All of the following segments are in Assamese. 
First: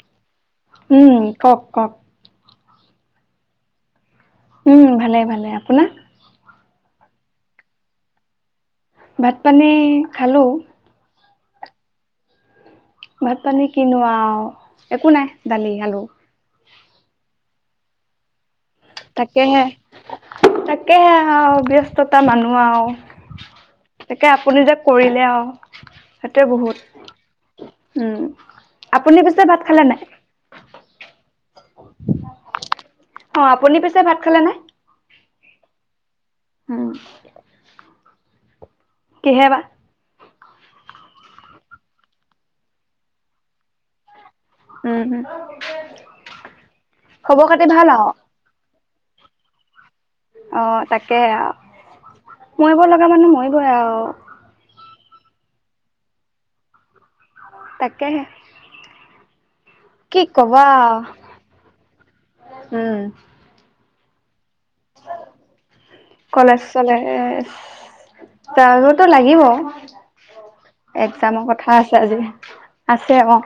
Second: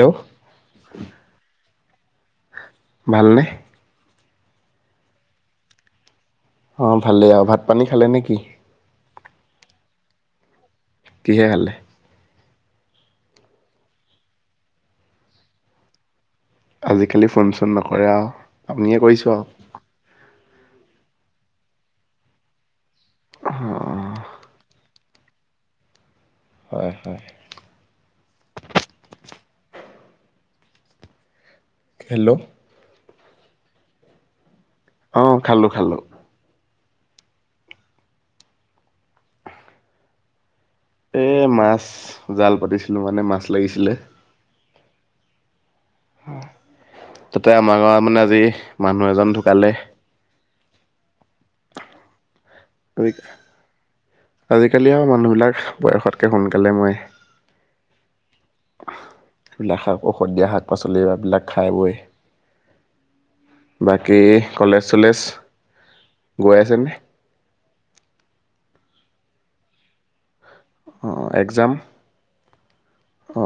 হেল্ল' উম কওক কওক ভালনে উম ভালে ভালে আপোনাৰ অ ভালেই আৰু ভাত পানী খালে নেকি ভাত পানী খালো কি গালে ভাত পানী কিনোৱা একো নাই দালি আলু আজিকালি ফোন চোন নকৰে আপুনিয়ে কৰিছো আৰু াকে আৰু ব্যস্ততা মানুহ আৰু অ তাকে আপুনি যে কৰিলে আও। হেটোৱে হয় হয় বহুত। উম। আপুনি পিছে ভাত খালেনে নাই? হেল্ল'। অ', আপুনি পিছে ভাত খালে নাই? অ', খালো খালো। উম। কিহে বা? এ মাছ। জাল পাতিছিলো মানে মাছ লাগিছিলে। উম, উম। খবৰ তাতে খাতি আমাৰ ভাল আও গাঁৱত মানে আজি মানুহ এজন ঢুকালে। অ', তাকে আ মৰিব লগা মানুহ মৰিবই আও। নুহবিলাক বয়সতক সোনকালে ময়ে। তাকেহে। [inaudible] নাখাও, কি ঔষধ দিয়া কবা আও শাক-পাচলি এইবিলাক খাই-বৈ উম, বাকী কলেজ-চলেজ গৈ আছানে? তাৰোতো লাগিব। অ একজামৰ এক্সাম কথা আছে আজি আছে, অ'।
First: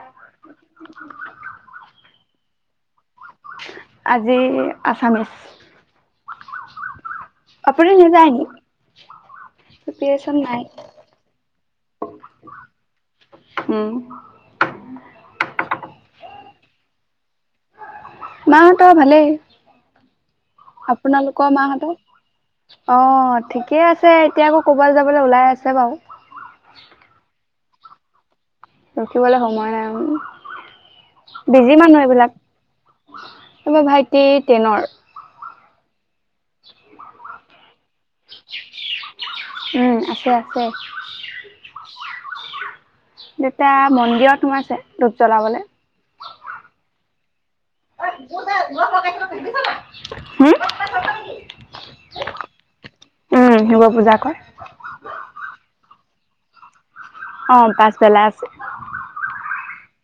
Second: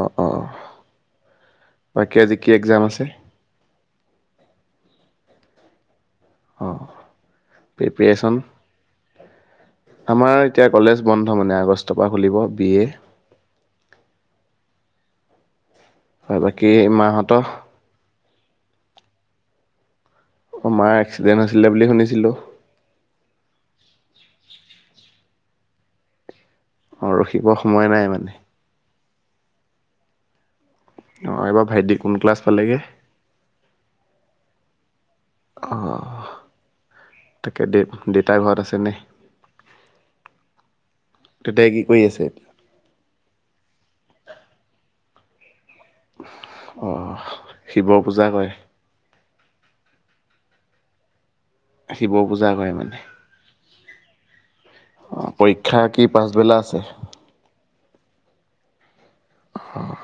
বাকী আজি কি একজাম আছে? আজি আছামিছ। অ', আপুনি নাযায় প্ৰিপিৰেচন, নি প্ৰিপেৰেচন আমাৰ নাই এতিয়া কলেজ বন্ধ মানে আগষ্টৰ পৰা খুলিব বি এ। উম বাকী মাহঁতৰ মাহঁতৰ ভালেই। মাৰ এক্সিডেণ্ট আপোনালোকৰ হৈছিলে বুলি মাহঁতৰ শুনিছিলোঁ। অ ঠিকে আছে, এতিয়া আকৌ ক'বালে যাবলৈ ওলাই আছে বাৰু। অ', ৰখিব সময় নাই মানে। ৰখিবলৈ সময় অ নাই এইবাৰ বিজি ভাইটি মানুহ কোন ক্লাছ এইবিলাক, পালেগে এইবাৰ ভাইটি টেনৰ। অ'। তাকে দে দেউতা ঘৰত আছেনে উম, আছে, আছে দেউতাই কি কৰি আছে দেতা মন্দিৰত‌ সোমাইছে। ধূপ জ্বলাবলে। অহ তোৰ যে [unintelligible] হম শিৱ পূজা কৰে মানে উম শিৱ পূজা কৰে অ পৰীক্ষা কি পাছবেলা আছে অ পাছ বেলা আছে। আহ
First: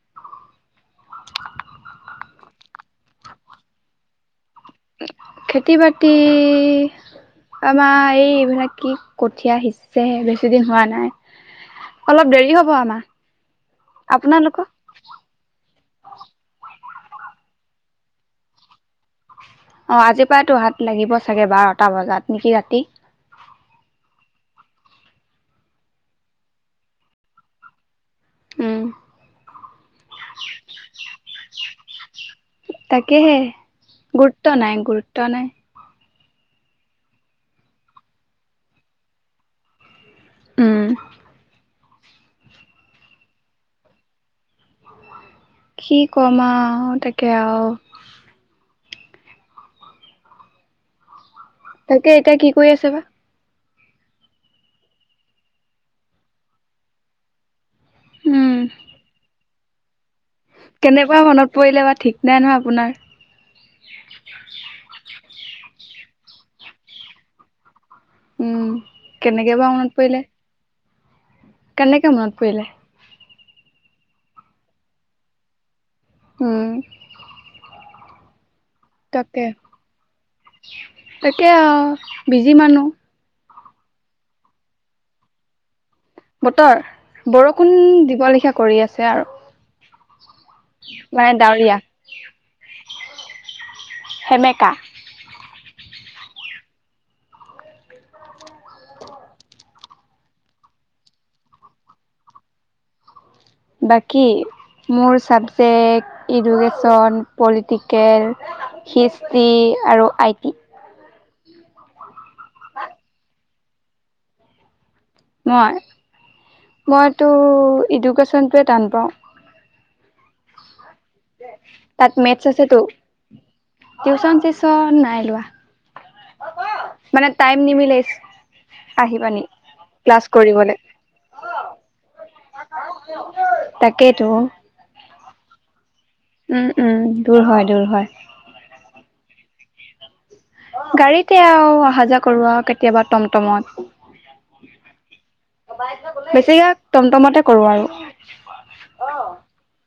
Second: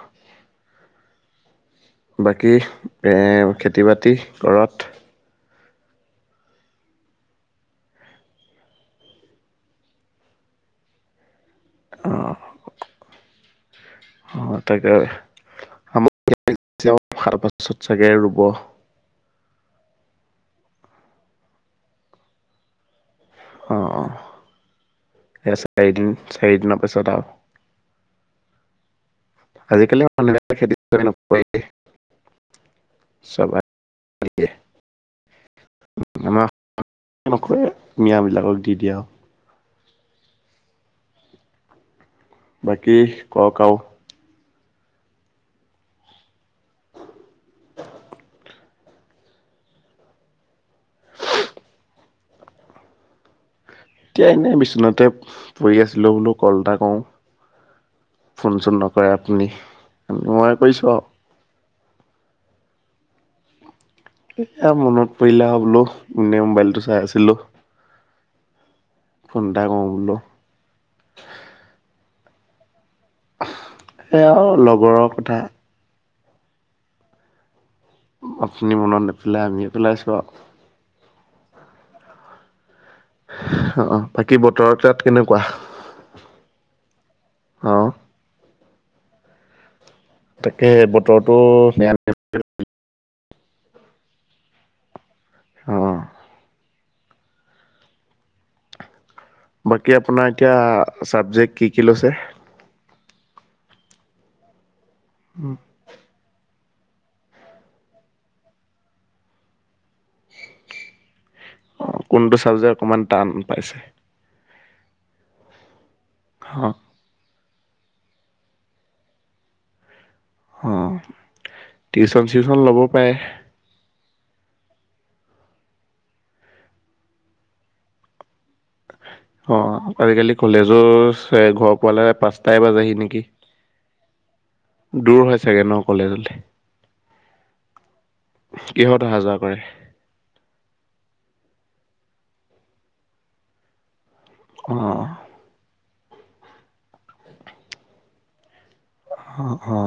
বাকী খেতি বাতি ঘৰত খেতি বাতি আমাৰ এই এইবিলাক কি কঠীয়া সিঁচেহে বেছি দিন হোৱা নাই। অ অলপ দেৰি হ'ব আমাৰ অ আপোনালোকৰ তাকে তি খাৰ পাছত চাগে ৰুব অ আজি পৰাই তো হাত লাগিব চাগে বাৰটা বজাত নেকি ৰাতি? অ অ এ চাৰি চাৰিদিনৰ পিছত আৰু উম আজিকালি মানুহে খেতি নপৰে তাকেহে চব গুৰুত্ব নাই গুৰুত্ব নাই আমাৰ নকৰে মিয়াবিলাকক দি দিয়ে উম বাকী ক কওক আৰু কি কমা আ অ তাকে আৰু [inaudible] তাকে এতিয়া কি কৰি আছে বা এতিয়া এনেই বিচনাতে বহি আছিলো বোলো কল এটা কওঁ ফোন উম চোন নকৰে আপুনি মই কৰিছোঁ কেনেকুৱা আৰু মনত পৰিলে বা ঠিক নাই নহয় আপোনাৰ এয়া মনত পৰিলা বোলো এনে মোবাইলটো চাই আছিলো। উম কেনেকৈ বা মনত বোলো পৰিলে কেনেকে মনত পৰিলে সেইয়া আৰু লগৰৰ কথা হম [inaudible] খিনি মনত নেপেলাই আমিয়ে পেলাইছো আৰু তাকে আৰু বিজি মানুহ অ অ বাকী বতৰ তাত কেনেকুৱা? বতৰ বৰষুণ অ দিব লিখা। কৰি আছে আৰু তাকে মানে বতৰটো ডাৱৰীয়া [unintelligible] সেমেকা। আহ। বাকী আপোনাৰ এতিয়া চাবজেক্ট কি কি লৈছে? বাকী? মোৰ চাবজেক্ট ইডুকেশন ন পলিটিকেল হিষ্ট্ৰী আৰু আইটি। অ' কোনটো চাবজেক্ট অকমান টান পাইছে? মই? অ' মইতো এডুকেশ্যনটোৱে টান পাওঁ। হ'। তাত মেথছ আছেতো, টিউচন নাই লোৱা মানে টাইম নিমিলেই। অ' আজিকালি কলেজৰ ঘৰ পোৱালৈ পাঁচটাই বাজহি নেকি? তাকেইতো দূৰ চাগে ন কলেজলে? উম উম। দূৰ হয় দূৰ হয়। কিহত অহা যোৱা কৰে? গাড়ীতে আৰু অহা যোৱা কৰো আৰু কেতিয়াবা টমটমত। অ' বেছিভাগ টমটমতে কৰোঁ আৰু। অ' অ'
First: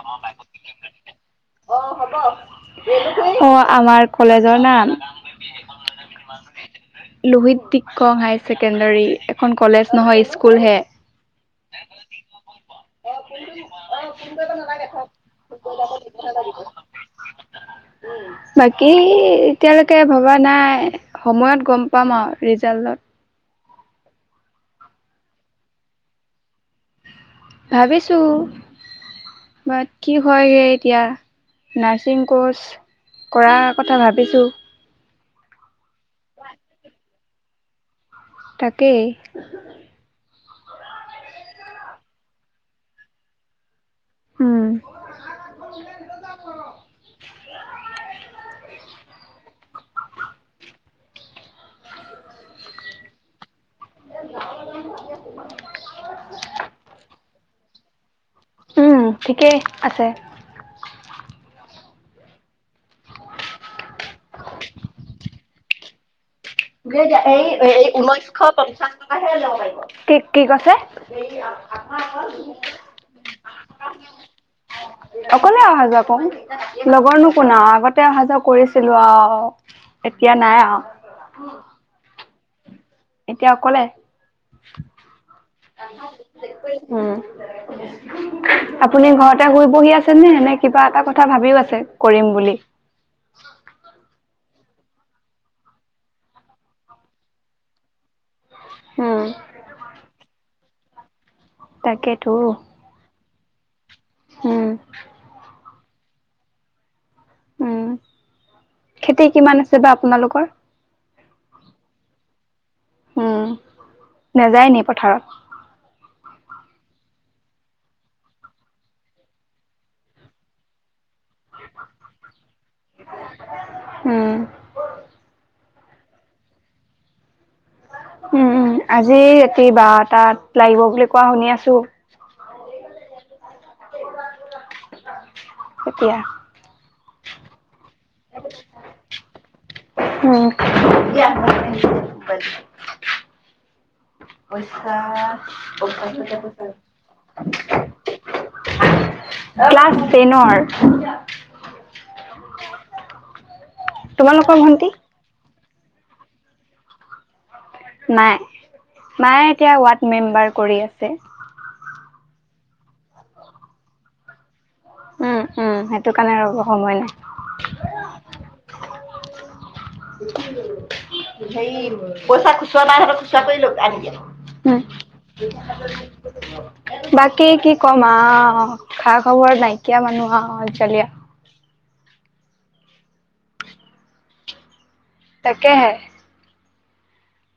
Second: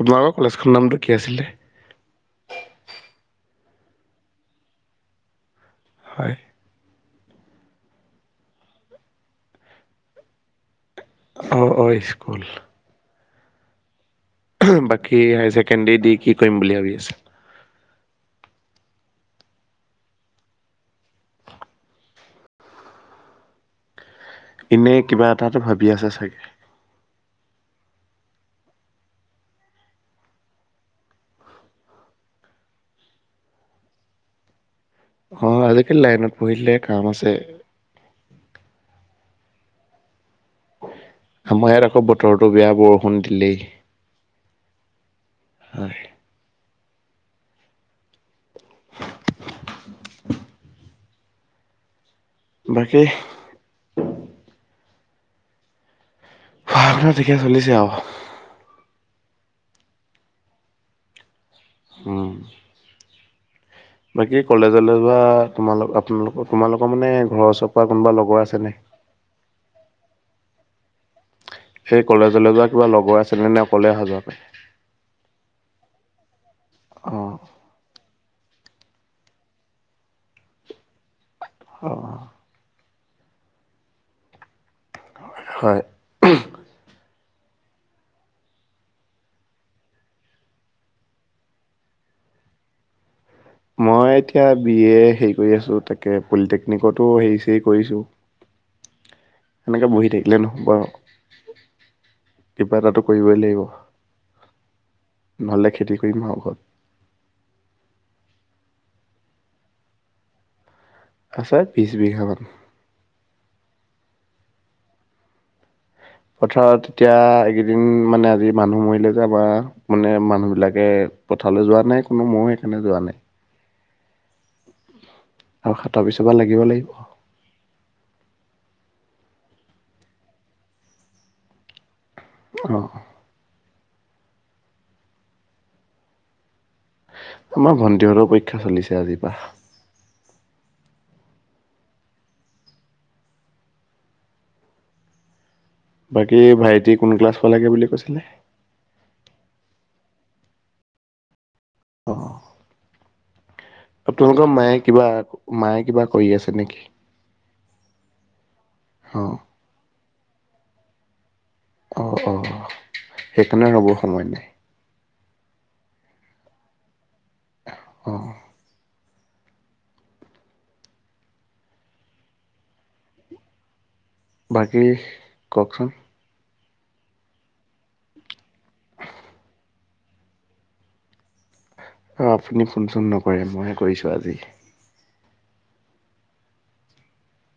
পোনালোকৰ কলেজ খনৰ নামটো কি আছিল? অ'। আমাৰ কলেজৰ নাম ম [unintelligible] হয় লোহিত [unintelligible] হায়াৰ ছেকেণ্ডাৰী এখন কলেজ নহয়, স্কুল হে। অ', অ', স্কুল। [inaudible] বাকী হায়াৰ চেকেণ্ডেৰী দি কি কৰিম বুলি ভাবি আছা। বাকী এতিয়ালৈকে ভবা নাই, সময়ত গম পাম আৰু ৰিজাল্টত। এনে কিবা এটাাত ভাবি আছে চাগে। ভাবিছোঁ, বাট কি হয় এতিয়া, নাৰ্ছিং ক'ৰ্ছ কৰাৰ কথা ভাবিছোঁ। অ', আজিকালি লাইনত পঢ়িলে কাম আছে। তাকেই। আমাৰ ইয়াত আকৌ বতৰটো বেয়া বৰষুণ দিলেই। উম হয়। [inaudible] বাকী? [unintelligible] ঠিকেই চলিছে আৰু। উম ঠিকেই আছে। উম। বাকী কলেজলে [unintelligible] তোমালোক [unintelligible] আপোনালোকক। [unintelligible] এই ঊনৈশ আছে নে? পঞ্চাছ টকা হে লব পাৰিব। কি, কি কৈছে? সেই কলেজলৈ যোৱা কিবা লগৰ আছে নে নাই, অকলে অহাযোৱা কৰা? অকলে [inaudible] লগৰনো কোন আ আগতে অহা কৰিছিলো। অ, এতিয়া নাই আৰু। অ'। এতিয়া অকলে। হয়। হম। আপুনি ঘৰতে শুই বহি আছে নে, এনে কিবা এটা কথা ভাবিও আছে কৰিম বুলি? মই এতিয়া বি এ, হেৰি কৰি আছো, তাকে পলিটেকনিকতো হেৰি চেৰী কৰিছো। উম। সেনেকে বহি থাকিলে নহব আৰু তাকেতো কিবা এটাতো কৰিবই লাগিব। [inaudible] উম [unintelligible] উম, খেতি কিমান আছে বা আপোনালোকৰ। আছে, বিশ বিঘা মান। উম, নেযায় নি পথাৰত? পথাৰত এতিয়া এইকেইদিন, মানে আজি মানুহ মৰিলে যে বা [unintelligible] মানে মানুহ বিলাকে পথাৰলৈ যোৱা নাই কোনো, মইও সেইকাৰণে যোৱা নাই। উম। আৰু তাৰ পিছৰ পৰা লাগিব লাগিব। উম উম আজি ৰাতি বাৰটাত লাগিব বুলি কোৱা শুনি আছো এতিয়া। মাৰ ভণ্টি তেহ'তৰ পৰীক্ষা চলিছে আজিৰ পৰা। উম। পইছা বাকী ভাইটি কোন ক্লাছ পালাগে বুলি কৈছিলে? ক্লাছ টে'নৰ অপোমালোকৰ তোমালোকৰ মায়ে ভন্টি কিবা মায়ে কিবা কৰি আছে নেকি? নাই। অ মায়ে এতিয়া াত মেম্বাৰ কৰি আছে অ অ সেইকাৰণে ৰ'বৰ সময় নাই উম উম সেইটো কাৰণে ৰব সময় নাই অ সেই পইচা খুচুা পাইহ খুচুৰাা কৰি ল আন দিয়া উম বাকী কওকচোন বাকী কি কম আহ খা খবৰ নাইকিয়া মানুহ আহ আজজালি অঁ আপুনি ফোন চোন নকৰে মইে কৰিছোঁ আজি তাকেে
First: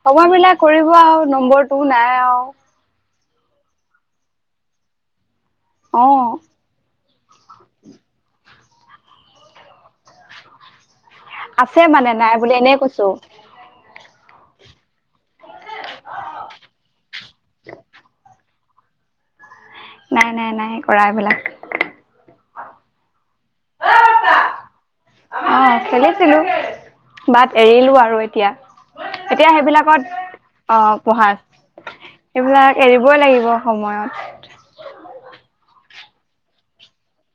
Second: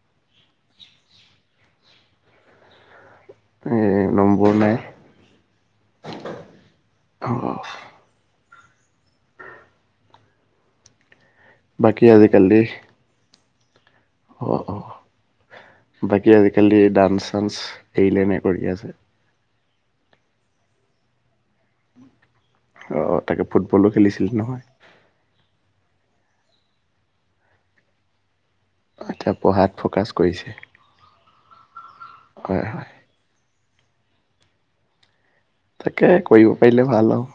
সময় মিলা কৰিব আৰু নম্বৰটো নাই আৰু এই নম্বৰ নাই আহ আহ আছে বাকী মানে নাই বুলি আজিকালি এনেই কৈছো অ অ বাকী আজিকালি ডান্স চান্স এৰিলে ন কৰি আছে নাই নাই নাই কৰা এইবিলাক অঁ তাকে ফুটবলো খেলিছিল নহয় অ চলিছিলো বাট এৰিলো আৰু এতিয়া এতিয়া পঢ়াত ফকাচ কৰিছে সেইবিলাকত অ পঢ়া হয় সেইবিলাক হয় এৰিবই লাগিব সময়ত তাকে কৰিব পাৰিলে ভাল আৰু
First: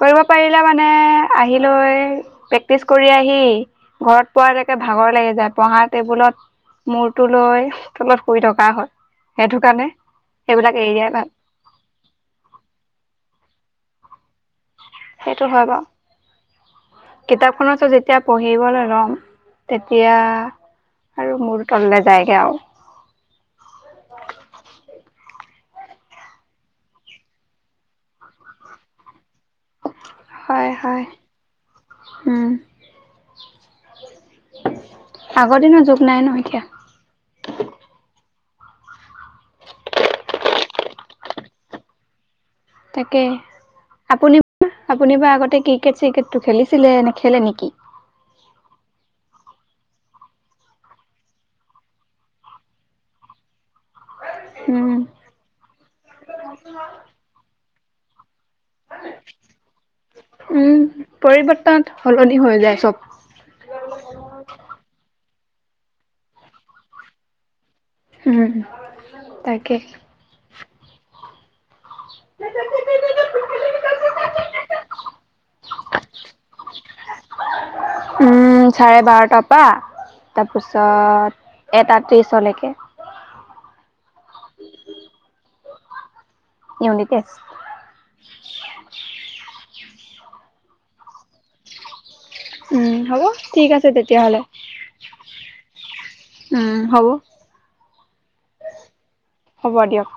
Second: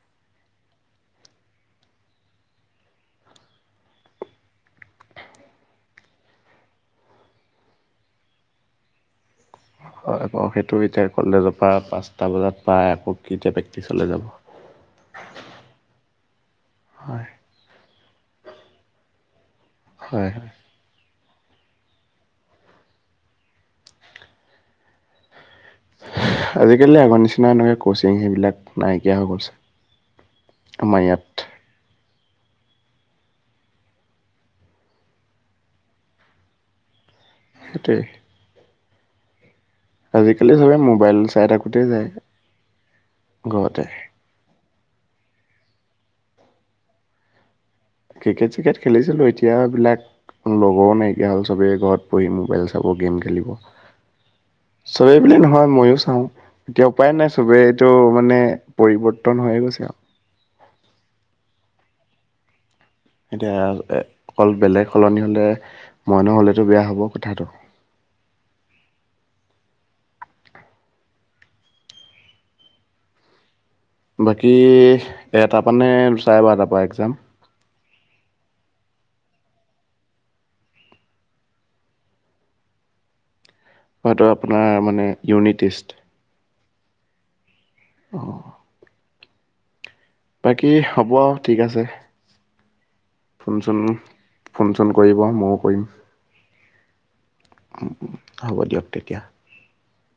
কৰিব পাৰিলে মানে আহিিলৈ প্ৰেক্টিচ কৰি আহি ঘৰত পোৱ যেকে ভাগৰ লাগি যায় পঢ়া টেবুলত মূৰটো লৈ তলত শুই থকা হয় সেইটো কাৰণে হয় সেইবিলাক সেইটো এৰি দিয়াই এতিয়া ভাল কলেজৰ পৰা পাঁচটা বজাত পাই আকৌ কি এতিয়া পিছলৈ যাব সেইটো হয় বাৰ হয় কিতাপখননৰৰত যেতিয়া পঢ়িবলৈ লম তেতিয়া হয় হয় আৰু মোৰ তললৈ যায়গে আৰু আজিকালি আগৰ নিচিনা এনেকা কচিং সেইবিলাক নাইকিয়া হৈ গ'লছে হয় আমাৰ হয় ইয়াত হম আগৰ দিনৰ যুগ নাই ন এতিয়া সেইট আজিকালি সবে মোবাইল চাই থাকোতেই যায় তাকে ঘৰতে আপুনি আপুনি বাাৰ আগতে ক্ৰিকেট চিকেটটো খেলিছিলে নে খেলে নেকি ক্ৰিকেট চিকেট খেলিছিলোঁ এতিয়াবিলাক লগৰো নাইকিয়া হ'ল চবেই ঘৰত বঢহি মোবাইল চাব গেম খেলিব উম চবেই ব নহয় ময়ো চাও এতিয়া উপায় নাই চবেই ত' মানে পৰিৱৰ্তন হৈয়ে গৈছে আৰু উম পৰিৱৰ্তন সলনি হৈ যায় চব এতিয়া অকল বেলেগ সলনি হ'লে মই নহলেতো বেয়া হব কথাটো উম তাকে [unintelligible] বাকী এটাৰ পানে চাৰে বাৰটাৰ পৰা এক্জাম উম চাৰে বাৰটাৰ পৰা তাৰপিছত এটা ত্ৰিশলৈকে হয় আপোনাৰ মানে ইউনিটেৰ্ত [unintelligible] অ বাকী হ'ব ঠিক আছে উম, হ'ব ঠিক ফোনচোন আছে তেতিয়াহ'লে ফোন চোন কৰিব ময়ও কৰিম উম, হ'ব হ'ব দিয়ক তেতিয়া হ'ব দিয়ক।